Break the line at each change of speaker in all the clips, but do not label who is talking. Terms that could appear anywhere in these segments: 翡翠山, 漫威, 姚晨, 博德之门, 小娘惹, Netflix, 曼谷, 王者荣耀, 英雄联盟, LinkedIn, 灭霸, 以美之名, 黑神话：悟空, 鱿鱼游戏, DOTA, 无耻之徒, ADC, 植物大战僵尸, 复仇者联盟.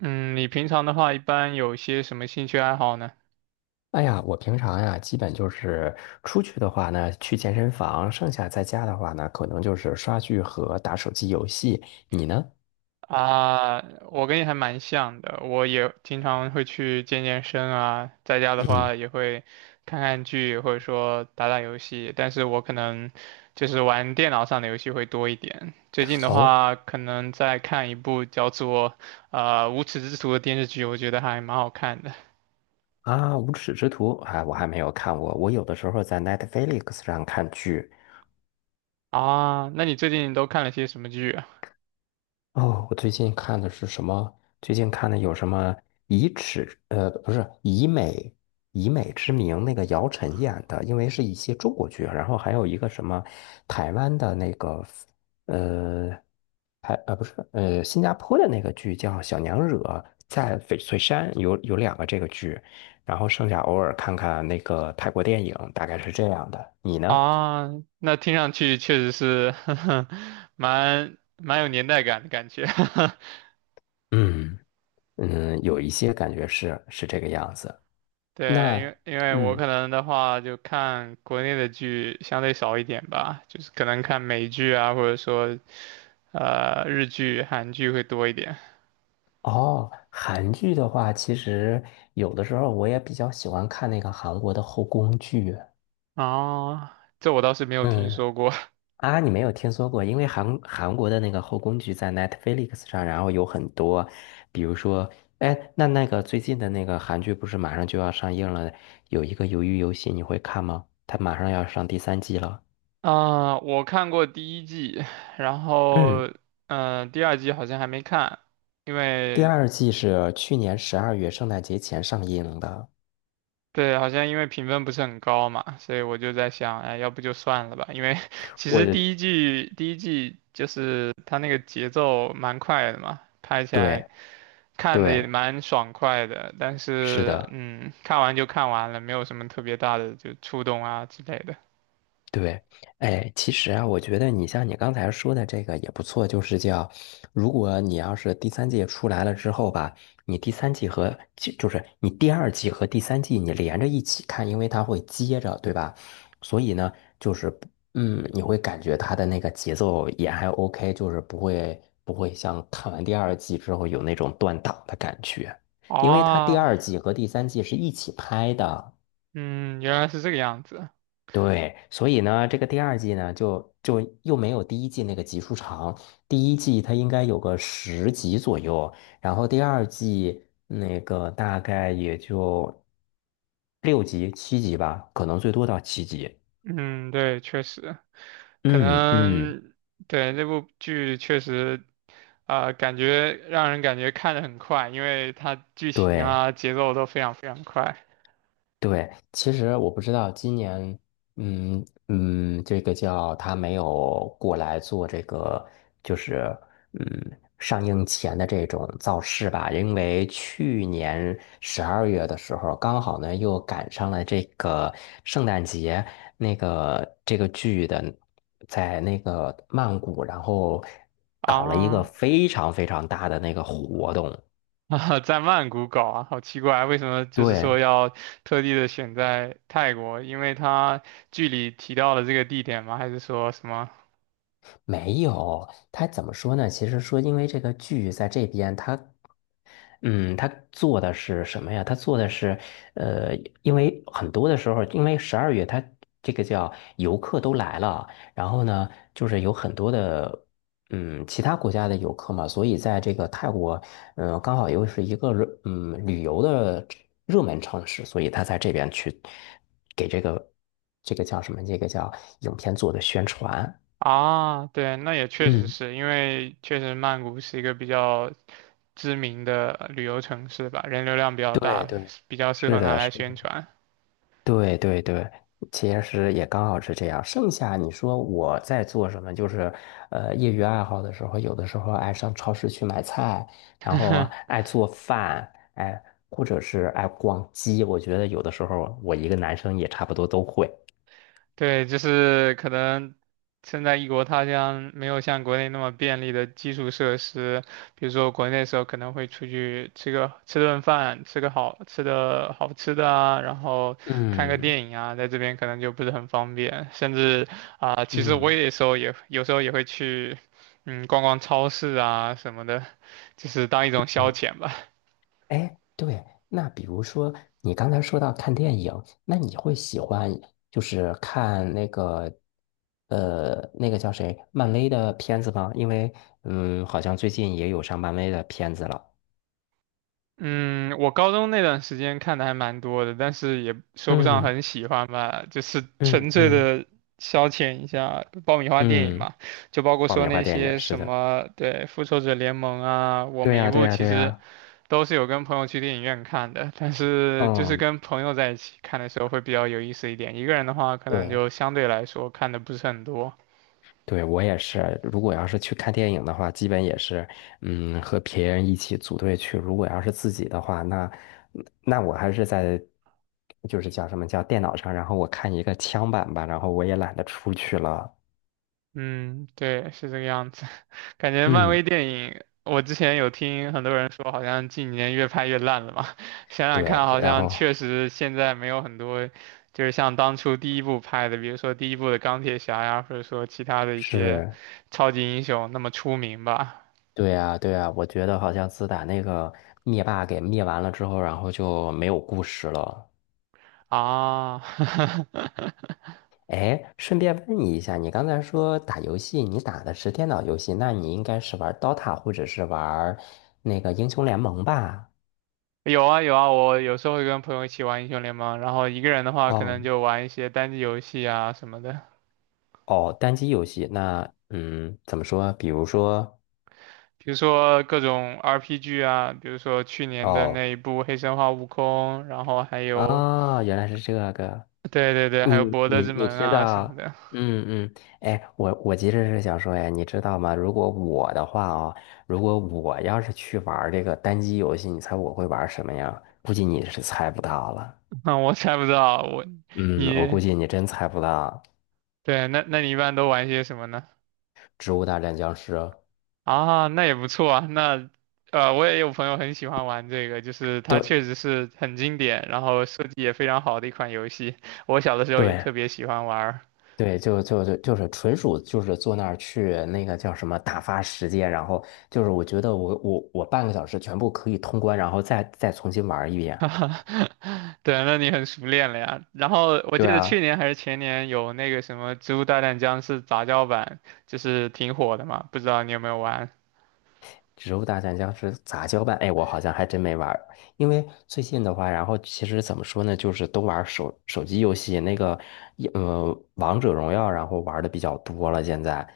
嗯，你平常的话一般有些什么兴趣爱好呢？
哎呀，我平常呀，基本就是出去的话呢，去健身房；剩下在家的话呢，可能就是刷剧和打手机游戏。你呢？
啊，我跟你还蛮像的，我也经常会去健健身啊，在家的
嗯。
话也会看看剧或者说打打游戏，但是我可能就是玩电脑上的游戏会多一点。最近的
哦
话，可能在看一部叫做《无耻之徒》的电视剧，我觉得还蛮好看的。
啊，无耻之徒，哎，我还没有看过。我有的时候在 Netflix 上看剧。
啊，那你最近都看了些什么剧啊？
哦，我最近看的是什么？最近看的有什么以耻，不是以美以美之名那个姚晨演的，因为是一些中国剧，然后还有一个什么台湾的那个。呃，还不是新加坡的那个剧叫《小娘惹》，在翡翠山有两个这个剧，然后剩下偶尔看看那个泰国电影，大概是这样的。你呢？
啊，那听上去确实是 蛮有年代感的感觉。
嗯嗯，有一些感觉是这个样子。
对，
那
因为我
嗯
可能的话就看国内的剧相对少一点吧，就是可能看美剧啊，或者说日剧、韩剧会多一点。
哦，韩剧的话，其实有的时候我也比较喜欢看那个韩国的后宫剧。
啊，这我倒是没有听
嗯
说过。
啊，你没有听说过？因为韩国的那个后宫剧在 Netflix 上，然后有很多，比如说，哎，那那个最近的那个韩剧不是马上就要上映了？有一个《鱿鱼游戏》，你会看吗？它马上要上第三季了。
啊，我看过第一季，然后
嗯，
第二季好像还没看，因
第
为
二季是去年十二月圣诞节前上映的。
对，好像因为评分不是很高嘛，所以我就在想，哎，要不就算了吧。因为 其
我，
实第一季就是它那个节奏蛮快的嘛，拍起来
对
看的也
对，
蛮爽快的。但
是
是，
的。
嗯，看完就看完了，没有什么特别大的就触动啊之类的。
对，哎，其实啊，我觉得你像你刚才说的这个也不错，就是叫，如果你要是第三季出来了之后吧，你第三季和就是你第二季和第三季你连着一起看，因为它会接着，对吧？所以呢，就是不嗯，你会感觉它的那个节奏也还 OK,就是不会像看完第二季之后有那种断档的感觉，因为它第
哦，
二季和第三季是一起拍的。
嗯，原来是这个样子。
对，所以呢，这个第二季呢，就又没有第一季那个集数长。第一季它应该有个10集左右，然后第二季那个大概也就6集、七集吧，可能最多到七集。
嗯，对，确实。可
嗯嗯，
能对那部剧确实，啊、感觉让人感觉看的很快，因为它剧情
对。
啊节奏都非常快
对，其实我不知道今年，嗯嗯，这个叫他没有过来做这个，就是嗯上映前的这种造势吧，因为去年十二月的时候，刚好呢又赶上了这个圣诞节，那个这个剧的在那个曼谷，然后搞了一个
啊
非常非常大的那个活动，
啊，在曼谷搞啊，好奇怪，为什么就是
对。
说要特地的选在泰国？因为它剧里提到了这个地点吗？还是说什么？
没有，他怎么说呢？其实说，因为这个剧在这边，他，嗯，他做的是什么呀？他做的是，呃，因为很多的时候，因为十二月他这个叫游客都来了，然后呢，就是有很多的，嗯，其他国家的游客嘛，所以在这个泰国，嗯、刚好又是一个热嗯旅游的热门城市，所以他在这边去给这个这个叫什么？这个叫影片做的宣传。
啊，对，那也确实
嗯，
是因为确实曼谷是一个比较知名的旅游城市吧，人流量比较
对
大，
对。
比较适
是
合拿
的，
来
是的，
宣传。
对对对，其实也刚好是这样。剩下你说我在做什么，就是业余爱好的时候，有的时候爱上超市去买菜，然后 爱做饭，哎，或者是爱逛街。我觉得有的时候我一个男生也差不多都会。
对，就是可能身在异国他乡，没有像国内那么便利的基础设施，比如说国内的时候可能会出去吃个吃顿饭，吃个好吃的啊，然后看个
嗯
电影啊，在这边可能就不是很方便，甚至啊、其实我
嗯
也时候也有时候也会去，嗯，逛逛超市啊什么的，就是当一种消
嗯。
遣吧。
哎，对，那比如说你刚才说到看电影，那你会喜欢就是看那个那个叫谁漫威的片子吗？因为嗯，好像最近也有上漫威的片子了。
嗯，我高中那段时间看的还蛮多的，但是也说不上
嗯
很喜欢吧，就是
嗯
纯粹
嗯
的消遣一下爆米花电影
嗯，
嘛，就包括
爆
说
米花
那
电影，
些
是
什
的，
么，对，《复仇者联盟》啊，我
对
每一
呀对
部
呀
其
对
实
呀，
都是有跟朋友去电影院看的，但是就是
嗯，
跟朋友在一起看的时候会比较有意思一点，一个人的话可能
对，
就相对来说看的不是很多。
对，我也是。如果要是去看电影的话，基本也是，嗯，和别人一起组队去。如果要是自己的话，那那我还是在，就是叫什么叫电脑上，然后我看一个枪版吧，然后我也懒得出去了。
嗯，对，是这个样子。感觉漫
嗯，
威电影，我之前有听很多人说，好像近几年越拍越烂了嘛。想想
对，
看，好
然
像
后
确实现在没有很多，就是像当初第一部拍的，比如说第一部的钢铁侠呀，或者说其他的一些
是，
超级英雄那么出名吧。
对呀，对呀，我觉得好像自打那个灭霸给灭完了之后，然后就没有故事了。
啊，
哎，顺便问你一下，你刚才说打游戏，你打的是电脑游戏，那你应该是玩 DOTA 或者是玩那个英雄联盟吧？
有啊有啊，我有时候会跟朋友一起玩英雄联盟，然后一个人的话，可
哦
能就玩一些单机游戏啊什么的。
哦，单机游戏，那嗯，怎么说？比如说，
比如说各种 RPG 啊，比如说去年的
哦
那一部《黑神话：悟空》，然后还有，
啊，原来是这个，
对对对，还
你
有《博德
你
之
你
门》
知
啊什么
道？
的。
嗯嗯，哎，我其实是想说，哎，你知道吗？如果我的话哦，如果我要是去玩这个单机游戏，你猜我会玩什么呀？估计你是猜不到了。
那我猜不到，我
嗯，我
你
估计你真猜不到
对，那你一般都玩些什么呢？
《植物大战僵尸》。
啊，那也不错啊。那呃，我也有朋友很喜欢玩这个，就是它确
对
实是很经典，然后设计也非常好的一款游戏。我小的时候也
对
特别喜欢玩儿
对，就是纯属就是坐那儿去那个叫什么打发时间，然后就是我觉得我半个小时全部可以通关，然后再重新玩一 遍。
哈哈，对，那你很熟练了呀。然后我记
对
得去
啊。
年还是前年有那个什么《植物大战僵尸》杂交版，就是挺火的嘛，不知道你有没有玩？
植物大战僵尸杂交版，哎，我好像还真没玩儿，因为最近的话，然后其实怎么说呢，就是都玩儿手机游戏，那个一王者荣耀，然后玩的比较多了。现在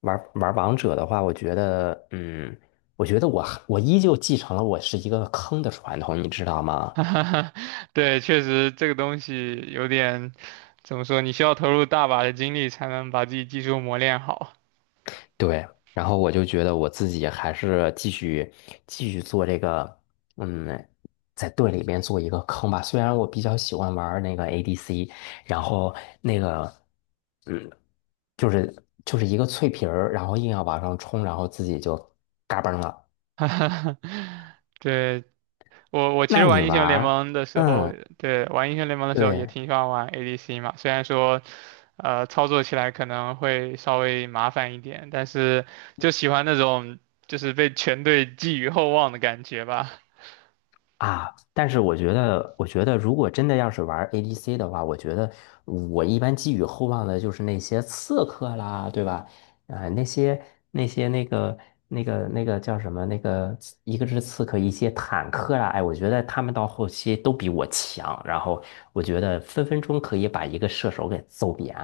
玩王者的话，我觉得，嗯，我觉得我还我依旧继承了我是一个坑的传统，你知道 吗？
哈哈对，确实这个东西有点，怎么说？你需要投入大把的精力才能把自己技术磨练好。
对，然后我就觉得我自己还是继续做这个，嗯，在队里面做一个坑吧。虽然我比较喜欢玩儿那个 ADC,然后那个，嗯，就是就是一个脆皮儿，然后硬要往上冲，然后自己就嘎嘣了。
哈哈，对，我其
那
实
你
玩英
玩
雄联
儿？
盟的时候，
嗯，
对，玩英雄联盟的时候也
对。
挺喜欢玩 ADC 嘛，虽然说，操作起来可能会稍微麻烦一点，但是就喜欢那种就是被全队寄予厚望的感觉吧。
啊，但是我觉得，我觉得如果真的要是玩 ADC 的话，我觉得我一般寄予厚望的就是那些刺客啦，对吧？啊、那些那些那个那个那个叫什么？那个一个是刺客，一些坦克啦，哎，我觉得他们到后期都比我强，然后我觉得分分钟可以把一个射手给揍扁。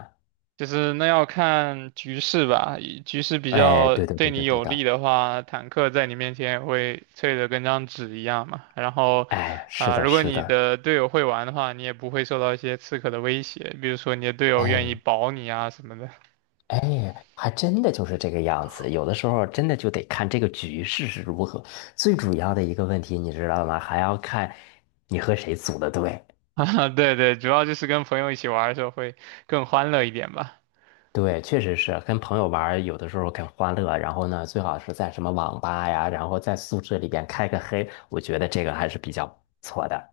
就是那要看局势吧，以局势比
哎，
较
对的，
对
对的，
你
对
有利
的，
的话，坦克在你面前也会脆得跟张纸一样嘛。然后，
哎，是
啊、
的，
如果
是
你
的，
的队友会玩的话，你也不会受到一些刺客的威胁，比如说你的队友愿意
哎。
保你啊什么的。
哎，还真的就是这个样子。有的时候真的就得看这个局势是如何。最主要的一个问题，你知道吗？还要看你和谁组的队。
啊，对对，主要就是跟朋友一起玩的时候会更欢乐一点吧。
对，确实是跟朋友玩儿有的时候很欢乐。然后呢，最好是在什么网吧呀，然后在宿舍里边开个黑，我觉得这个还是比较不错的。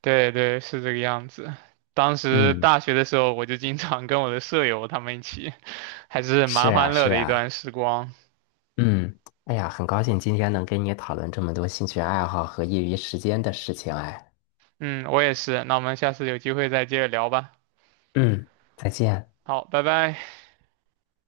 对对，是这个样子。当时
嗯，
大学的时候，我就经常跟我的舍友他们一起，还是
是
蛮
啊，
欢乐
是
的一段
啊，
时光。
嗯，哎呀，很高兴今天能跟你讨论这么多兴趣爱好和业余时间的事情。哎，
嗯，我也是。那我们下次有机会再接着聊吧。
嗯，再见。
好，拜拜。